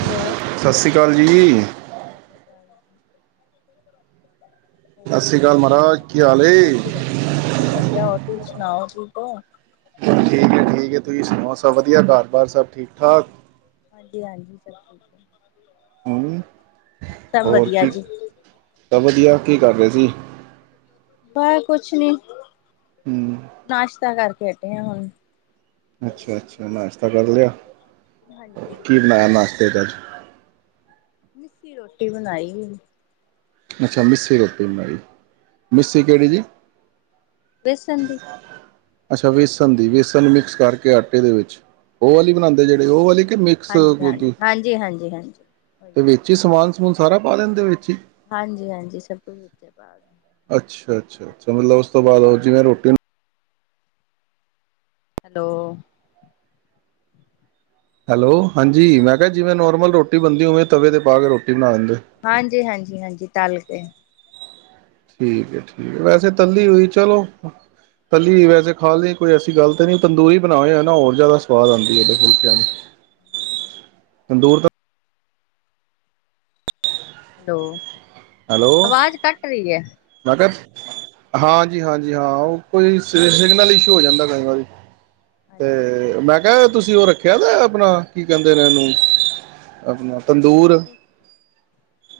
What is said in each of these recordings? Hello. ਸਤਿ ਸ਼੍ਰੀ ਅਕਾਲ ਜੀ। ਸਤਿ ਸ਼੍ਰੀ ਅਕਾਲ ਜੀ, ਸਤਿ ਸ਼੍ਰੀ ਅਕਾਲ ਮਹਾਰਾਜ ਕੀ ਹਾਲ ਏ ਸ੍ਰੀ ਅਕਾਲ। ਵਧੀਆ ਵਧੀਆ, ਹੋਰ ਤੁਸੀਂ ਸੁਣਾਓ। [unintelligible] ਠੀਕ ਐ, ਠੀਕ ਐ, ਤੁਸੀਂ ਸੁਣਾਓ, ਸਭ ਵਧੀਆ? ਘਰ-ਬਾਰ ਸਭ ਠੀਕ ਠਾਕ? ਹਾਂਜੀ ਹਾਂਜੀ, ਸਭ ਠੀਕ। ਹੂੰ, ਸਭ ਹੋਰ ਵਧੀਆ ਕੀ, ਜੀ, ਸਭ ਵਧੀਆ? ਕੀ ਕਰ ਰਹੇ ਸੀ? ਬ ਕੁਛ ਨੀ। ਹੂੰ ਨਾਸ਼ਤਾ ਕਰਕੇ ਹਟੇ ਆ ਹੁਣ। ਅੱਛਾ ਅੱਛਾ, ਨਾਸ਼ ਤਾ ਕਰ ਲਿਆ? ਹਾਂਜੀ। ਤੇ ਚ ਅੱਜ? ਮਿੱਸੀ ਰੋਟੀ ਬਣਾਈ ਹੀ। ਅੱਛਾ, ਮਿੱਸੀ ਰੋਟੀ ਬਣਾਈ। ਮਿੱਸੀ ਹਾਂਜੀ। ਕਿਹੜੀ ਜੀ? ਬੇਸਨ ਦੀ। ਅੱਛਾ, ਵੇਸਣ ਦੀ। ਬੇਸਣ ਨੂੰ ਮਿਕਸ ਕਰਕੇ ਆਟੇ ਦੇ ਵਿੱਚ। ਉਹ ਵਾਲੀ ਬਣਾਉਂਦੇ ਜਿਹੜੇ, ਹਾਂਜੀ-ਹਾਂਜੀ। ਉਹ ਵਾਲੀ ਕਿ ਮਿਕਸ ਦੁ ਹਾਂਜੀ-ਹਾਂਜੀ, ਦੁ ਹਾਂਜੀ-ਹਾਂਜੀ-ਹਾਂਜੀ। ਤੇ ਓਹੀਓ। ਵੇਚੀ ਸਮਾਨ ਹੋਰ ਸਾਰਾ ਪਾ ਲੈਂਦੇ ਓ ਵਿੱਚ ਈ? ਹਾਂਜੀ ਹਾਂਜੀ, ਸਭ ਕੁਛ ਵਿੱਚੇ ਪਾ ਅੱਛਾ ਅੱਛਾ ਅੱਛਾ, ਮਤਲਬ ਉਸ ਤੋਂ ਬਾਅਦ ਉਹ ਜਿਵੇਂ ਰੋਟੀ ਨੂੰ ਹੈਲੋ। ਹੈਲੋ? ਹਾਂਜੀ ਮੈਂ ਕਿਹਾ ਜਿਵੇਂ ਹਾਂਜੀ। ਨੋਰਮਲ ਰੋ ਬੰਦੀ, ਉਵੇਂ ਤਵੇ ਤੇ ਪਾ ਕੇ ਰੋਟੀ ਬਣਾ ਦਿੰਦੇ ਹਾਂਜੀ ਹਾਂਜੀ ਹਾਂਜੀ, ਤਲ ਕੇ। ਠੀਕ ਐ, ਠੀਕ ਐ। ਵੈਸੇ ਤੱਲੀ ਹੋਈ, ਚਲੋ, ਤੱਲੀ ਵੈਸੇ ਖਾ ਲਈ ਕੋਈ ਐਸੀ ਗੱਲ ਤੇ ਨੀ, ਤੰਦੂਰੀ ਬਣਾਓ ਯਾ ਨਾ ਹੋਰ ਜ਼ਿਆਦਾ ਸਵਾਦ ਆਂਦੀ ਏ ਡ ਫੁਲਕਿਆਂ। [unintelligible] ਤੰਦੂਰ ਤਾਂ ਹੈਲੋ। ਹੈਲੋ, ਆਵਾਜ਼ ਕੱਟ ਰਹੀ ਹੈ। ਮੈ ਕਿਹਾ? ਹਾਂਜੀ-ਹਾਂਜੀ, ਹਾਂ ਉਹ ਕੋਈ ਸਿਗਨਲ ਇਸ਼ੂ ਹੋ ਜਾਂਦਾ ਕਈ ਵਾਰੀ ਅੱਛਾ-ਅੱਛਾ। ਤੇ ਮੈਂ ਕਿਹਾ, ਤੁਸੀਂ ਉਹ ਰੱਖਿਆ ਤਾਂ ਆਪਣਾ ਕੀ ਕਹਿੰਦੇ ਨੇ ਇਹਨੂੰ ਆਪਣਾ ਤੰਦੂਰ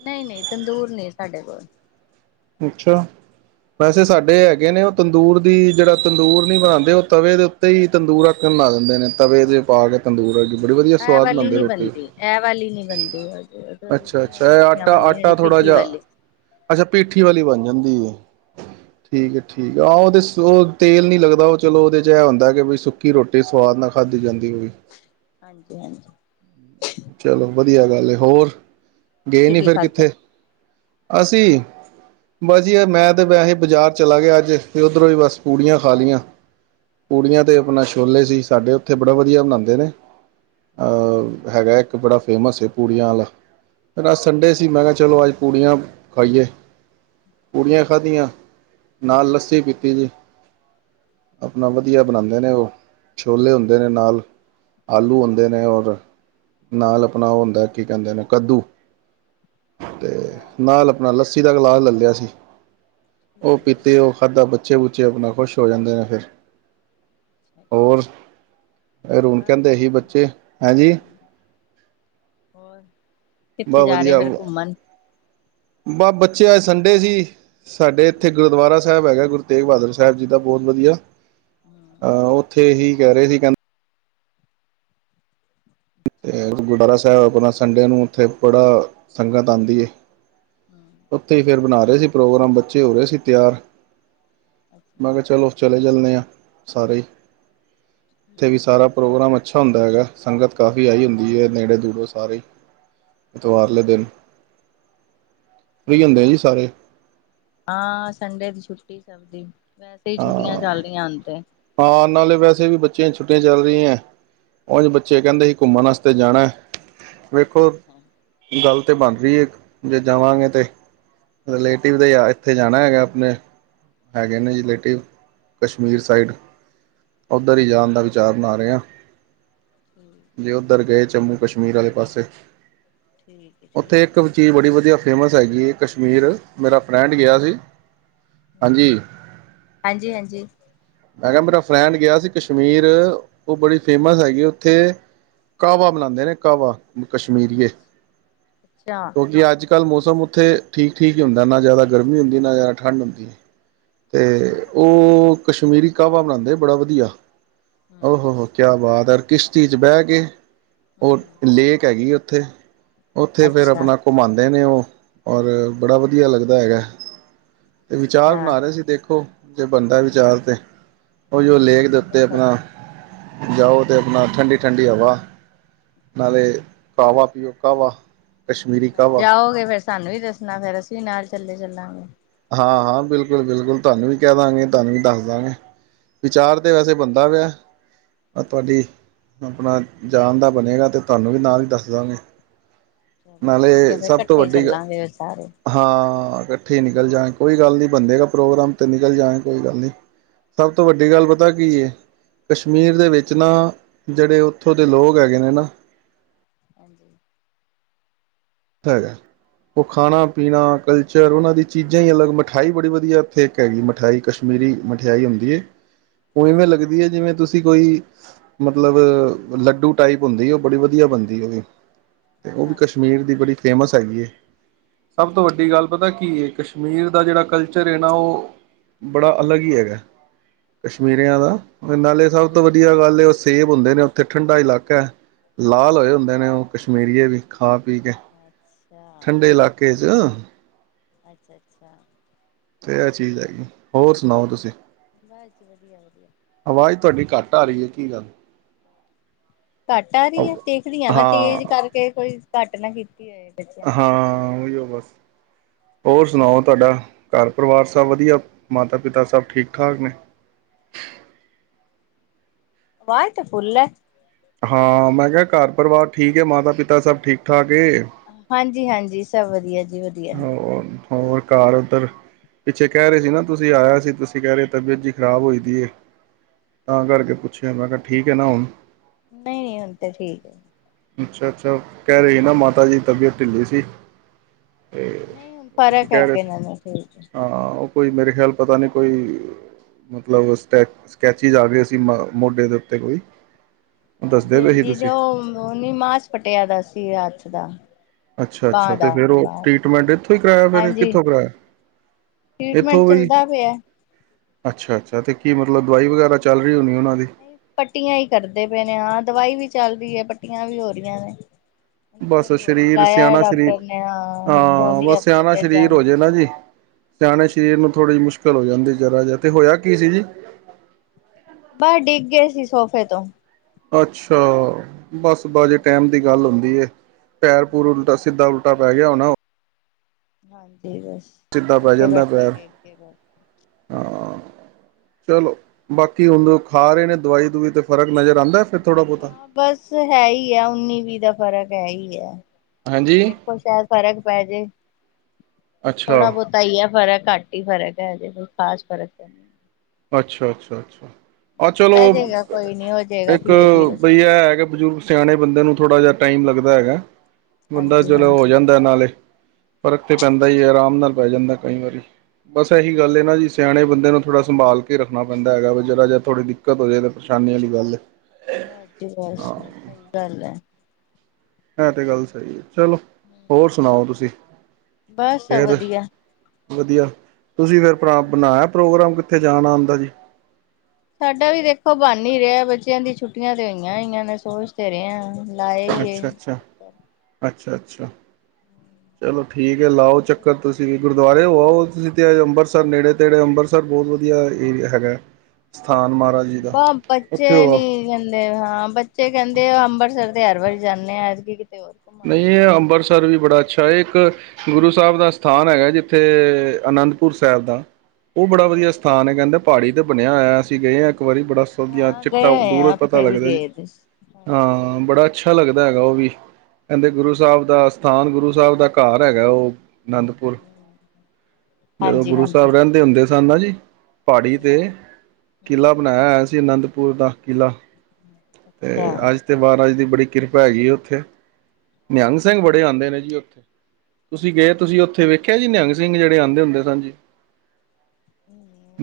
ਨਹੀਂ-ਨਹੀਂ ਤੰਦੂਰ, ਸਾਡੇ ਕੋਲ ਅੱਛਾ, ਵੈਸੇ ਸਾਡੇ ਹੈਗੇ ਨੇ, ਤੰਦੂਰ ਦੀ ਜਿਹੜਾ ਤੰਦੂਰ ਨਹੀਂ ਬਣਾਦੇ ਉਹ ਤਵੇ ਦੇ ਉੱਤੇ ਹੀ ਤੰਦੂਰ ਅੱਕਣ ਬਣਾ ਦਿੰਦੇ ਨੇ ਤਵੇ ਦੇ ਪਾ ਕੇ ਤੰਦੂਰ ਅ ਐ ਵਾਲੀ ਨੀ ਬਣਦੀ ਐ ਵਾਲੀ ਨੀ ਬਣਦੀ ਅੱਛਾ ਦੂਜੀਆਂ ਅੱਛਾ ਇਹ ਮੇਸੀਆਂ ਆਟਾ ਬਣਦੀ ਜਿੜੀ ਆਟਾ ਥੋੜ੍ਹਾ ਪਿੱਟੀ ਜਿਹਾ ਵਾਲੀ ਅੱਛਾ ਪੀਠੀ ਵਾਲੀ ਬਣ ਜਾਂਦੀ ਹੈ ਠੀਕ ਹੈ ਠੀਕ ਆਹ ਉਹਦੇ ਉਹ ਤੇਲ ਨੀ ਲੱਗਦਾ ਉਹ ਚਲੋ ਉਹਦੇ ਚ ਇਹ ਹੁੰਦਾ ਕਿ ਬ ਕਿ ਰੋਟੀ ਸਵਾਦ ਹਾਂਜੀ ਨਾਲ ਖਾਧੀ ਜਾਂਦੀ ਹੋਵੇ। ਹਾਂਜੀ ਹਾਂਜੀ ਚਲੋ ਵਧੀਆ ਗੱਲ ਹੋਰ ਗਏ ਤੁਸੀਂ ਨੀ ਕੀ ਫਿਰ ਖਾਧਾ ਕਿੱਤੇ? ਅਸੀਂ ਬਸ ਯਾਰ ਮੈਂ ਤੇ ਵੈਸੇ ਬਾਜ਼ਾਰ ਚਲਾ ਗਿਆ ਅੱਜ ਫੇਰ ਉੱਧਰੋਂ ਹੀ ਬਸ ਪੂੜੀਆਂ ਖਾ ਲਈਆਂ। ਕੁੜੀਆਂ ਤੇ ਅੱਛਾ ਆਪਣਾ ਛੋਲੇ ਸੀ ਸਾਡੇ ਇੱਥੇ ਬੜਾ ਵਧੀਆ ਮਨਾਦੇ ਨੇ, ਅੱਛਾ ਅਹ ਹੈਗਾ, ਇੱਕ ਬੜਾ ਫੇਮਸ ਹੈ ਪੂੜੀਆਂ ਵਾਲਾ ਸੰਡੇ ਠੀਕ ਸੀ ਮੈਂ ਕਿਹਾ ਚਲੋ ਅੱਜ ਪੂੜੀਆਂ ਪਾਈਏ, ਠੀਕ ਪੂੜੀਆਂ ਹੈ ਠੀਕ ਖਾਧੀਆਂ ਨਾਲ ਹਮ ਲੱਸੀ ਪੀਤੀ ਜੀ। ਆਪਣਾ ਵਧੀਆ ਬਣਾਦੇ ਨੇ ਉਹ ਛੋਲੇ ਹੁੰਦੇ ਨੇ ਨਾਲ ਆਲੂ ਹਮ ਹੁੰਦੇ ਨੇ ਔਰ, ਨਾਲ ਅਪਣਾ ਓ ਹੁੰਦਾ ਕੀ ਕਹਿੰਦੇ ਨੇ ਕੱਦੂ ਤੇ ਅੱਛਾ ਨਾਲ ਆਪਣਾ ਲ ਲੱਸੀ ਦਾ ਗਲਾਸ ਲੈ ਲਿਆ ਸੀ। ਉਹ ਠੀਕ ਪੀਤੇ ਉਹ ਖਾਧਾ ਬੱਚਾ ਬੱਚੇ ਬੁੱਚੇ ਆਪਣਾ ਖੁਸ਼ ਹੋ ਜਾਂਦੇ ਨੇ ਫਿਰ ਹੋਰ ਅੱਛਾ ਫੇਰ ਹੁਣ ਕਹਿੰਦੇ ਅੱਛਾ ਬਸ ਸੀ ਬੱਚੇ ਹੈਂ ਜੀ, ਹਮ ਹੋਰ, ਕਿੱਥੇ ਬਸ ਜਾ ਰਹੇ ਵਧੀਆ ਫਿਰ ਜੀ ਘੁੰਮਣ ਬੱਚ ਤੇ ਅੱਜ ਸੰਡੇ ਸੀ। ਸਾਡੇ ਇੱਥੇ ਹਮ ਗੁਰਦੁਆਰਾ ਸ ਸਾਹਿਬ ਹੈਗਾ ਗੁਰੂ ਤੇਗ ਬਹਾਦਰ ਸਾਹਿਬ ਜੀ ਦਾ ਬਹੁਤ ਵਧੀਆ। ਹਮ ਅਹ ਉੱਥੇ ਹੀ ਕਹਿ ਰਹੇ ਸੀ ਕਹਿੰਦੇ ਤੇ ਗੁਰਦੁਆਰਾ ਸਾਹਿਬ ਆਪਣਾ ਸੰਡੇ ਨੂੰ ਉੱਥੇ ਬੜਾ ਸੰਗਤ ਆਉਂਦੀ ਏ। ਹਮ ਉੱਥੇ ਹੀ ਫੇਰ ਬਣਾ ਹੇ ਸੀ ਪ੍ਰੋਗਰਾਮ ਬੱਚੇ ਹੋ ਰਹੇ ਸੀ ਤਿਆਰ। ਅੱਛਾ ਮੈਂ ਕਿਹਾ ਅੱਛਾ ਚਲੋ ਚਲੇ ਚਲਦੇ ਆ। ਸਾਰੇ ਇ ਇੱਥੇ ਵੀ ਠੀਕ ਸਾਰਾ ਪ੍ਰੋਗਰਾਮ ਅੱਛਾ ਹੁੰਦਾ ਹੈਗਾ ਸੰਗਤ ਕਾਫੀ ਆਈ ਹੁੰਦੀ ਹੈ, ਨੇੜੇ ਦੂੜੇ ਸਾਰੇ। ਐਤਵਾਰ ਅੱਛਾ ਲੇ ਦਿਨ ਅੱਛਾ ਫ੍ਰੀ ਹੁੰਦੇ ਆ ਜੀ ਸਾਰੇ ਹਾਂ ਸੰਡੇ ਦੀ ਛੁੱਟੀ ਸਭ ਦੀ ਵੈਸੇ ਹੀ ਹਾਂ ਛੁੱਟੀਆਂ ਚੱਲ ਰਹੀਆਂ ਹੁਣ ਤੇ ਹਾਂ ਨਾਲੇ ਵੈਸੇ ਵੀ ਬੱਚਿਆਂ ਦੀ ਛੁੱਟੀਆਂ ਚੱਲ ਰਹੀ ਹੈ ਉਝ ਬੱਚੇ ਕਹਿੰਦੇ ਸੀ, ਘੁੰਮਣ ਵਾਸਤੇ ਜਾਣਾ ਹੈ। ਵੇਖੋ ਗੱਲ ਤੇ ਬਣ ਰਹੀ ਹੈ ਜੇ ਜਾਵਾਂਗੇ ਤਾਂ ਰਿਲੇਟਿਵ ਦੇ ਇੱਥੇ ਜਾਣਾ ਹੈਗਾ ਆਪਣੇ ਹੈਗੇ ਨੇ ਰਿਲੇਟਿਵ ਕਸ਼ਮੀਰ ਅੱਛਾ ਸਾਈਡ ਉੱਧਰ ਹੀ ਜਾਣ ਦਾ ਅੱਛਾ ਵਿਚਾਰ ਬਣਾ ਰਹੇ ਆ ਠੀਕ ਹੈ। ਜੇ ਉੱਧਰ ਗਏ ਜੰਮੂ ਕਸ਼ਮੀਰ ਆਲੇ ਪਾਸੇ ਠੀਕ ਹੈ ਉੱਥੇ ਠੀਕ ਹੈ ਇੱਕ ਚੀਜ਼ ਬੜੀ ਵਧੀਆ ਫੇਮਸ ਹੈਗੀ ਏ ਕਸ਼ਮੀਰ ਮੇਰਾ ਫਰੈਂਡ ਗਿਆ ਹਾਂਜੀ ਸੀ ਹੂੰ, ਹਾਂਜੀ। ਹਾਂਜੀ ਹਾਂਜੀ। ਮੈਂ ਕਿਹਾ ਮੇਰਾ ਫਰੈਂਡ ਗਿਆ ਸੀ ਕਸ਼ਮੀਰ, ਉਹ ਬੜੀ ਫੇਮਸ ਹੈਗੀ, ਉੱਥੇ ਕਾਹਵਾ ਬਣਾਦੇ ਨੇ ਕਾਹਵਾ ਕਸ਼ਮੀਰੀਏ ਅੱਛਾ ਕਿਉਂਕਿ ਅੱਜ ਜ ਕੱਲ੍ਹ ਮੌਸਮ ਉੱਥੇ ਠੀਕ ਠੀਕ ਹੀ ਹੁੰਦਾ ਏਨਾ ਜ਼ਿਆਦਾ ਗਰਮੀ ਹੁੰਦੀ, ਨਾ ਜ਼ਿਆਦਾ ਠੰਢ ਹੁੰਦੀ ਏ। ਅੱਛਾ ਤੇ ਉਹ ਕਸ਼ਮੀਰੀ ਕਾਹਵਾ ਬਣਾਦੇ ਬੜਾ ਵਧਿਆ। ਹਮ ਓਹ-ਓਹ ਕਿਆ ਬਾਤ- ਕਿਸ਼ਤੀ 'ਚ ਬਹਿ ਕੇ ਉਹ ਹਮ ਲੇਕ ਹੈਗੀ ਆ ਉੱਥੇ ਉੱਥੇ ਫੇਰ ਅੱਛਾ ਆਪਣਾ ਘੁਮਾਉਂਦੇ ਨੇ ਉਹ ਔਰ ਬੜਾ ਵਧੀਆ ਲੱਗਦਾ ਹੈਗਾ ਤੇ ਵਿਚਾਰ ਅੱਛਾ ਬਣਾ ਰਹੇ ਸੀ ਦੇਖੋ ਜੇ ਬੰਦਾ ਵਿਚਾਰ ਤੇ ਉਹ ਜੋ ਲੇਕ ਦੇ ਉੱਤੇ ਵਧੀਆ ਫਿਰ ਆਪਣਾ ਤੇ ਜਾਓ ਤੇ ਆਪਣਾ ਠੰਡੀ ਠੰਡੀ ਹਵਾ ਅੱਛਾ ਨਾਲੇ ਕਾਹਵਾ ਪੀਓ ਕਾਹਵਾ ਕਸ਼ਮੀਰੀ ਕਾਹਵਾ ਜਾਓਗੇ ਫੇਰ ਸਾਨੂੰ ਵੀ ਦੱਸਣਾ ਫੇਰ ਅਸੀਂ ਨਾਲ ਚੱਲੇ ਚੱਲਾਂਗੇ ਹਾਂ ਹਾਂ ਬਿਲਕੁਲ ਬਿਲਕੁਲ ਤੁਹਾਨੂੰ ਵੀ ਕਹਿ ਦਾਂਗੇ ਤੁਹਾਨੂੰ ਵੀ ਦੱਸ ਦਾਂਗੇ ਵਿਚਾਰ ਤੇ ਵੈਸੇ ਬੰਦਾ ਵੀ ਹੈ ਅੱਛਾ ਤੁਹਾਡੀ ਆਪਣਾ ਜਾਣ ਦਾ ਬਣੇਗਾ ਤੇ ਤੁਹਾਨੂੰ ਵੀ ਨਾਲ ਹੀ ਦੱਸ ਦਾਂਗੇ ਚਲੋ ਠੀਕ ਹੈ ਨਾਲੇ ਫਿਰ ਸਭ ਤੋਂ ਇਕੱਠੇ ਹੀ ਵੱਡੀ ਗ ਚੱਲਾਂਗੇ ਫਿਰ ਸਾਰੇ ਹਾਂ ਇਕੱਠੀ ਨੀ ਜਾ ਕੋਈ ਗੱਲ ਨੀ ਬੰਦੇ ਪ੍ਰੋਗਰਾਮ ਤੇ ਨਿਕਲ ਜਾਏ ਕੋਈ ਗੱਲ ਨੀ ਸਭ ਤੋਂ ਵੱਡੀ ਗੱਲ ਪਤਾ ਕੀ ਐ ਕਸ਼ਮੀਰ ਹਾਂਜੀ ਦੇ ਵਿੱਚ ਨਾ ਜਿਹੜੇ ਉੱਥੋਂ ਦੇ ਲੋਕ ਹੈਗੇ ਨੇ ਨਾ ਹਾਂਜੀ ਹੈਗਾ ਉਹ ਖਾਣਾ ਪੀਣਾ ਕਲਚਰ ਉਹਨਾਂ ਦੀ ਚੀਜ਼ਾਂ ਹੀ ਅਲੱਗ ਮਠਿਆਈ ਬੜੀ ਵਧੀਆ ਇੱਥੇ ਇੱਕ ਹੈਗੀ ਮਿਠਿਆਾਈ ਕਸ਼ਮੀਰੀ ਮਠਿਆਈ ਹੁੰਦੀ ਐ ਉ ਇਵੇਂ ਹਮ ਲੱਗਦੀ ਹੈ ਜਿਵੇਂ ਤੁਸੀਂ ਕੋਈ ਮਤਲਬ ਲੱਡੂ ਟਾਈਪ ਹੁੰਦੀ ਉਹ ਬੜੀ ਵਧੀਆ ਬਣਦੀ ਉਹ ਵੀ ਤੇ ਉਹ ਵੀ ਅੱਛਾ ਕਸ਼ਮੀਰ ਦੀ ਫੇਮਸ ਹੈਗੀ ਹੈ ਸਭ ਤੋਂ ਅੱਛਾ ਵੱਡੀ ਅੱਛਾ ਗੱਲ ਪਤਾ ਕੀ ਐ ਕਸ਼ਮੀਰ ਦਾ ਜਿਹੜਾ ਕਲਚਰ ਹੈ ਨਾ ਉਹ ਬੜਾ ਹਮ ਅਲੱਗ ਹੀ ਹੈਗਾ ਕਸ਼ਮੀਰਿਆਂ ਅੱਛਾ ਦਾ ਨਾਲੇ ਸਭ ਹਮ ਤੋਂ ਵਧੀਆ ਗੱਲ ਸੇਬ ਹੁੰਦੇ ਨੇ ਉੱਥੇ ਠੰਡਾ ਇਲਾਕਾ ਲਾਲ ਹੋਏ ਹੁੰਦੇ ਨੇ ਉਹ ਕਸ਼ਮੀਰੀਏ ਵੀ ਖਾ ਪੀ ਅੱਛਾ, ਠੰਡੇ ਇਲਾਕੇ ਚ ਅੱਛਾ ਅੱਛਾ ਤੇ ਆ ਚੀਜ਼ ਹੈਗੀ ਹੋਰ ਸੁਣਾਓ ਤੁਸੀਂ ਆਵਾਜ਼ [inaudible] [unintelligible] ਘੱਟ ਆ ਰਹੀ ਹੈ ਦੇਖਦੀ ਆਂ ਮੈਂ ਹਾਂ ਤੇਜ਼ ਕਰਕੇ ਕੋਈ ਘੱਟ ਨਾ [unintelligible] [unintelligible] ਬੱਚਿਆਂ ਨੇ। ਹੋਰ ਸੁਣਾਓ ਤੁਹਾਡਾ ਘਰ ਪਰਿਵਾਰ ਸਭ ਵਧੀਆ ਮਾਤਾ ਪਿਤਾ ਸਭ ਠੀਕ ਠਾਕ ਨੇ ਆਵਾਜ਼ ਤਾਂ ਫੁਲ ਹੈ ਹਾਂ ਮੈਂ ਕਿਹਾ ਘਰ ਪਰਿਵਾਰ ਠੀਕ ਹੈ ਮਾਤਾ ਪਿਤਾ ਸਭ ਠੀਕ ਠਾਕ ਏ ਹਾਂਜੀ ਹਾਂਜੀ ਸਭ ਵਦੀਆ [unintelligible] ਹੋਰ ਘਰ ਉੱਧਰ ਪਿੱਛੇ ਕਹਿ ਰਹੇ ਸੀ ਨਾ ਤੁਸੀਂ ਆਇਆ ਸੀ ਤੁਸੀਂ ਕਹਿ ਰਹੇ ਤਬੀਅਤ ਜੀ ਖ਼ਰਾਬ ਹੋਈ ਦੀ ਏ ਤਾਂ ਕਰਕੇ ਪੁੱਛਿਆ ਮੈਂ ਕਿਹਾ ਠੀਕ ਹੈ ਨਾ ਹੁਣ ਨਹੀਂ ਹੁਣ ਤੇ ਠੀਕ ਅੱਛਾ ਅੱਛਾ ਕਹਿ ਰਹੇ ਸੀ ਨਾ ਮਾਤਾ ਦੀ ਤਬੀਅਤ ਢਿੱਲੀ ਸੀ ਤੇ ਨਹੀਂ ਹੁਣ ਤੁਸੀਂ ਫ਼ਰਕ ਹੈ ਕਹਿ ਰਹੇ ਅੱਗੇ ਸੀ ਨਾਲੋਂ ਠੀਕ ਹੈ। ਹਾਂ ਕੋਈ ਮੇਰੇ ਖਿਆਲ ਪਤਾ ਨਹੀਂ ਕੋਈ ਮਤਲਬ ਸਕੈ ਸਕ੍ਰਚੇਸ ਆ ਗਏ ਸੀਂ ਮੋਢੇ ਦੇ ਉੱਤੇ ਕੋਈ ਦੱਸਦੇ ਹਾਂਜੀ ਪਏ ਸੀ ਹਾਂਜੀ ਤੁਸੀਂ ਤੇ [unintelligible] ਮਾਸ ਪਟਿਆ ਦਾ ਸੀ ਹਾਥ [inaudible] ਅੱਛਾ ਅੱਛਾ ਤੇ ਫੇਰ ਉਹ ਟੀਟਮੈਂਟ ਇਥੋਂ ਹੀ ਕਰਾਇਆ ਫਿਰ ਹਾਂਜੀ ਕਿੱਥੋਂ ਕਰਾਇਆ ਇੱਥੋਂ ਟ੍ਰੀਟਮੈਂਟ ਈ ਚੱਲਦਾ ਪਿਆ। ਅੱਛਾ ਤੇ ਕੀ ਮਤਲਬ ਦਵਾਈ ਵਗੈਰਾ ਚੱਲ ਰਹੀ ਹੋਣੀ ਉਹਨਾਂ ਦੀ ਪੱਟੀਆਂ ਹੀ ਕਰਦੇ ਪਏ ਨੇ ਹਾਂ ਦਵਾਈ ਵੀ ਚੱਲ ਰਹੀ ਹੈ ਪੱਟੀਆਂ ਵੀ ਹੋ ਰਹੀਆਂ ਨੇ ਹੁਣ ਇੱਕ ਬਸ ਵਾਰੀ ਹੋਰ ਸਰੀਰ ਬੁਲਾਇਆ ਹੈ ਸਿਆਣਾ ਸਰੀਰ ਡਾਕਟਰ ਨੇ ਦੇਖੋ ਹਾਂ ਅਗਲੇ ਬਸ ਹਫ਼ਤੇ ਸਿਆਣਾ ਫਿਰ ਸਰੀਰ ਹੋ ਜਾਣਾ। ਜਾੇ ਨਾ ਜੀ ਸਿਆਣੇ ਸਰੀਰ ਨੂੰ ਥੋੜ੍ਹੀ ਜਿ [unintelligible] ਚਲੋ ਹੋ ਜਾਂਦੀ ਜਰਾ ਜਾ ਤੇ ਹੋਇਆ ਕੀ ਸੀ ਜੀ ਬਸ ਡਿੱਗ ਗਏ ਸੀ ਸੋਫੇ ਤੋਂ ਅੱਛਾ ਬਸ ਬਾਜੇ ਟਾਈਮ ਦੀ ਗੱਲ ਹੁੰਦੀ ਏ ਪੈਰ ਪੂਰ ਉਲਟਾ ਸਿੱਧਾ ਪੁੱਠਾ ਪੈ ਗਿਆ ਹੋਨਾ ਉਹ ਸਿੱਧਾ ਪੈ ਜਾਂਦਾ [inaudible] ਪੈਰ ਹਾਂ [inaudible] ਚਲੋ ਬਾਕੀ ਹੁਣ ਖਾ ਰਹੇ ਨੇ ਦਵਾਈ ਦਵਈ ਤੇ ਫ਼ਰਕ ਨਜ਼ਰ ਆਂਦਾ ਫਿਰ ਥੋੜ੍ਹਾ ਬਹੁਤਾ ਬਸ ਹੈ ਹੀ ਹੈ ਉੱਨੀ ਵੀਹ ਦਾ ਫ਼ਰਕ ਪੈ ਈ ਗਯਾ ਹਾਂਜੀ ਦੇਖੋ ਸ਼ਾਇਦ ਫ਼ਰਕ ਪੈ ਜੇ ਅੱਛਾ ਥੋੜਾ ਬਹੁਤਾ ਹੀ ਹੈ ਫਰਕ ਘੱਟ ਹੀ ਫ਼ਰਕ ਹੈ ਅਜੇ ਕੋਈ ਖਾਸ ਫਰਕ ਤਾਂ ਨਹੀਂ ਅੱਛਾ ਅੱਛਾ ਅੱਛਾ ਆਹ ਚਲੋ ਪੈ ਜਾਏਗਾ ਕੋਈ ਨੀ ਹੋ ਜਾਏਗਾ ਇੱਕ ਧੀਰੇ-ਧੀਰੇ ਬਈ ਸਭ ਏਹ ਹੈ ਹੈਗਾ ਬਜ਼ੁਰਗ ਸਿਆਣੇ ਬੰਦੇ ਨੂੰ ਥੋੜਾ ਜਿਹਾ ਟਾਈਮ ਲੱਗਦਾ ਹੈਗਾ ਬੰਦਾ ਚਲੋ ਹੋ ਹਾਂਜੀ-ਹਾਂਜੀ। ਜਾਂਦਾ ਨਾਲੇ ਫਰਕ ਤੇ ਪੈਂਦਾ ਹੀ ਹੈ ਆਰਾਮ ਨਾਲ ਪੈ ਜਾਂਦਾ ਕਈ ਵਾਰੀ ਬਸ ਇਹੀ ਗੱਲ ਹੈ ਨਾ ਜੀ ਸਿਆਣੇ ਬੰਦੇ ਨੂੰ [unintelligible] ਸੰਭਾਲ ਕੇ ਰੱਖਣਾ ਪੈਂਦਾ ਹੈਗਾ ਵੀ ਜਰਾ ਜੇ ਥੋੜ੍ਹ ਦਿੱਕਤ ਹੋ ਜਾਵੇ ਤਾਂ ਪਰੇਸ਼ਾਨੀ ਵਾਲੀ ਗੱਲ ਬਸ ਜੀ ਬਸ ਸਹੀ ਗੱਲ ਹੈ ਹੈਾਂ ਤੇ ਗੱਲ ਸਹੀ ਹੈ ਚਲੋ ਹੋਰ ਸੁਣਾਓ ਤੁਸੀਂ ਬਸ ਫਿਰ ਵਧੀਆ ਵਧੀਆ ਤੁਸੀਂ ਫਿਰ ਬਣਾਇਆ ਪ੍ਰੋਗਰਾਮ ਕਿੱਥੇ ਜਾਣਾ ਆਉਂਦਾ ਜੀ ਸਾਡਾ ਵੀ ਦੇਖੋ ਬਣ ਹੀ ਰਿਹਾ ਬੱਚਿਆਂ ਦੀ ਛੁੱਟੀਆਂ ਤੇ ਹੋਈਆਂ ਹੀ ਮੈਂ ਸੋਚ ਤੇ ਰਿਹਾ ਅੱਛਾ ਅੱਛਾ ਅੱਛਾ ਅੱਛਾ ਅੱਛਾ ਚਲੋ ਠੀਕ ਹੈ ਲਾਓ ਚੱਕਰ ਤੁਸੀਂ ਵੀ ਗੁਰਦੁਆਰੇ ਆਓ ਤੁਸੀਂ ਤੇ ਅੰਬ੍ਰਿਤਸਰ ਨੇੜੇ ਤੇੜੇ ਅੰਬ੍ਰਿਤਸਰ ਬਹੁਤ ਵਧੀਆ ਏਰੀਆ ਹੈਗਾ ਸਥਾਨ ਮਹਾਰਾਜ ਜੀ ਦਾ ਬ ਉੱਥੇ ਬੱਚੇ ਹੋ ਆਓ ਨੀ ਕਹਿੰਦੇ ਹਾਂ ਬੱਚੇ ਕਹਿੰਦੇ ਅੰਬਰਿਸਰ ਹਰ ਵਾਰੀ ਜਾਂਦੇ ਹਾਂ ਏਦਕੀ ਨਹੀਂ ਅੰਮਬਰਤਸਰ ਵੀ ਬੜਾ ਅੱਛਾ ਅੱਛਾ ਇਹ ਇੱਕ ਗੁਰੂ ਸਾਹਿਬ ਦਾ ਸਥਾਨ ਹੈਗਾ ਜਿੱਥੇ ਅਨੰਦਪੁਰ ਸਾਹਿਬ ਦਾ ਉਹ ਬੜਾ ਵਧੀਆ ਹੂੰ ਸਥਾਨ ਹੈ ਕਹਿੰਦਾ ਪਹਾੜੀ ਤੇ ਬਣਿਆ ਹੋਇਆ ਅਸੀਂ ਗਏ ਹਾਂ ਇੱਕ ਇੱਕ ਵਾਰੀ ਬੜਾ ਸੋਦੀਆ ਹਾਂ ਗਏ ਚਿੱਟਾ ਹੋਏ ਆ ਦੂਰੋਂ ਪਤਾ ਉੱਥੇ ਵੀ ਲੱਗਦਾ ਜੀ ਗਏ ਦੇ ਸੀ। ਹਾਂਜੀ ਹਾਂ ਬੜਾ ਅੱਛਾ ਲੱਗਦਾ ਹੈਗਾ ਉਹ ਵੀ ਕਹਿੰਦੇ ਗੁਰੂ ਸਾਹਿਬ ਦਾ ਅਸਥਾਨ ਗੁਰੂ ਸਾਹਿਬ ਦਾ ਘਰ ਹੈਗਾ ਉਹ ਅਨੰਦਪੁਰ ਜਦੋਂ ਹਾਂਜੀ ਗੁਰੂ ਹਾਂਜੀ ਸਾਹਿਬ ਹੂੰ ਰਹਿੰਦੇ ਹੁੰਦੇ ਧਨਾ ਜੀ ਪਹਾੜੀ ਤੇ ਹੂੰ ਕਿਲ੍ਹਾ ਬਣਾਇਆ ਹੋਇਆ ਸੀ ਅਨੰਦ ਪੂਰਾ ਕਿਲਾ ਅੱਛਾ ਤੇ ਅੱਜ ਤੇ ਵਾਰ ਅੱਜ ਦੀ ਬੜੀ ਕਿਰਪਾ ਹੈਗੀ ਆ ਉੱਥੇ ਨਿਹੰਗ ਸਿੰਘ ਅੱਛਾ ਅੱਛਾ ਬੜੇ ਆਉਂਦੇ ਨੇ ਜੀ ਉੱਥੇ ਤੁਸੀਂ ਗਏ ਅੱਛਾ ਅੱਛਾ ਤੁਸੀਂ ਉੱਥੇ ਵੇਖਿਆ ਨਿਹੰਗ ਸਿੰਘ ਜਿਹੜੇ ਆਉਂਦੇ ਹੁੰਦੇ ਸਨ ਜੀ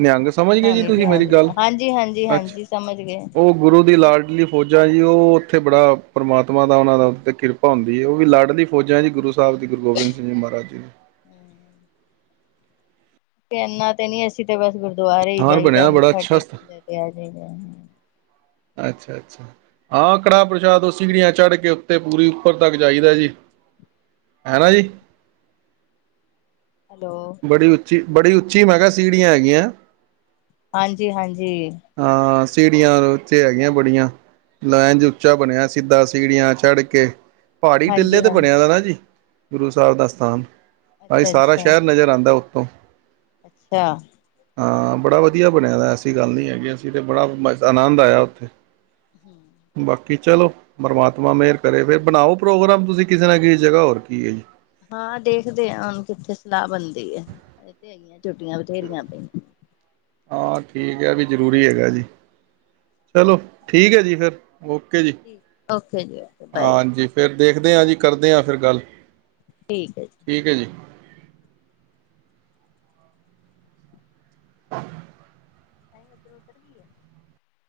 ਨਿਹੰਗ ਸਮਝ ਗਏ ਇਨਾ ਜੀ ਨੀ ਤੁਸੀਂ ਮੇਰੀ ਧਿਆਨ ਗੱਲ ਦਿੱਤਾ ਹਾਂਜੀ ਹਾਂਜੀ ਅੱਛਾ ਹਾਂਜੀ ਸਮਝ ਗਏ ਉਹ ਗੁਰੂ ਦੀ ਲਾਲ ਲੀ ਫੌਜਾਂ ਜੀ, ਉਹ ਉੱਥੇ ਬੜਾ ਪ੍ਰਮਾਤਮਾ ਦਾ ਉਹਨਾਂ ਦਾ, ਉ ਕਿਰਪਾ ਭਾਉਂਦੀ, ਉਹ ਵੀ ਲਾੜਲੀ ਫੌਜਾਂ, ਦੀ ਗੁਰੂ ਸਾਹਿਬ ਜ ਗੁਰੂ ਗੋਬਿੰਦ ਸਿੰਘ ਜੀ ਮਹਾਰਾਜ ਜੀ। ਹੂੰ ਤੇ ਇਨਾ ਤੇ ਨੀ ਅਸੀਂ ਤੇ ਬਸ ਗੁਰਦੁਆਰੇ ਈ ਸਥਾਨ ਜਾਈਦੈ, ਬਣਿਆ ਬੜਾ ਮੱਥਾ ਅੱਛਾ ਸਥਾਨ ਟੇਕੀ ਦਾ ਤੇ, ਆ ਜਾਦਾ ਅੱਛਾ, ਅੱਛਾ ਹਾਂ, ਕੜਾਹ ਪ੍ਰਸ਼ਾਦ ਓ ਸਿੜੀਆਂ ਚੜ੍ਹ ਕੇ, ਉੱਤੇ ਪੂਰੀ ਉੱਪਰ ਤੱਕ ਜਾਈਦਾ ਜੀ, ਹੈ ਨਾ ਜੀ। ਹੈਲੋ ਬੜੀ ਉੱਚੀ? ਬੜੀ ਉੱਚੀ ਮੈਂ ਕਿਹਾ, ਸੀੜੀਆਂ ਹੈਗੀਆਂ। ਹਾਂਜੀ, ਹਾਂਜੀ। ਹਾਂ ਸੀੜੀਆਂ ਉੇ ਹੈਗੀਆਂ, ਬੜੀਆਂ ਲਾਈਨਜ ਉੱਚਾ ਬਣਿਆ ਸਿੱਧਾ ਸੀੜੀਆਂ ਚੜ ਕੇ। ਪਹਾੜੀ ਟਿੱਲੇ ਹਾਂਜੀ ਤੇ ਹਾਂਜੀ ਬਣਿਆ ਦਾ ਨਾ ਜੀ ਗੁਰੂ ਸਾਹਿਬ ਦਾ ਸਥਾਨ। ਭਾਈ ਅੱਛਾ, ਸਾਰਾ ਅੱਛਾ। ਸ਼ਹਿਰ ਨਜ਼ਰ ਆਂਦੈ ਉੱਤੋਂ। ਅੱਛਾ। ਹਾਂ ਬੜਾ ਵਧੀਆ ਬਣਿਆ, ਐਸੀ ਗੱਲ ਨਹੀਂ ਹੈਗੀ ਅਸੀਂ, ਅਤੇ ਬੜਾ ਆਨੰਦ ਆਇਆ ਉੱਥੇ। ਹਮ [inaudible] ਕਿ ਚਲੋ, ਪਰਮਾਤਮਾ ਮਿਹਰ ਕਰੇ, ਫੇਰ ਬਣਾਓ ਪ੍ਰੋਗਰਾਮ ਤੁਸੀਂ ਕਿਸੇ ਨਾਲ, ਕਿਸ ਜਗ੍ਹਾ ਹੋਰ ਕੀ ਹੈ ਜੀ। ਹਾਂ ਦੇਖਦੇ ਆਂ, ਹੁਣ ਕਿੱਥੇ ਸਲਾਹ ਬਨਦੀ ਐ, ਇਹ ਤੇ ਹੈਈ ਛੁੱਟੀਆਂ ਬਥੇਰੀਆਂ ਪਈਆਂ। ਹਾਂ ਠੀਕ ਐ, ਐ ਵੀ ਜ਼ਰੂਰੀ ਹੈਗਾ ਜੀ, ਚਲੋ ਠੀਕ ਹੈ ਜੀ ਫਰ ਓਕੇ ਜੀ, ਓਕੇ ਬਾਏ ਜੀ। ਹਾਂਜੀ ਫਿਰ ਦੇਖਦੇ ਆਂ ਜੀ, ਕਰਦੇ ਆਂ ਫਿਰ ਗੱਲ। ਠੀਕ ਹੈ ਜੀ। [unintelligible] ਤਾਂਹੀ ਉੱਧਰ ਉਧਰ ਵੀ ਹੈ [inaudible]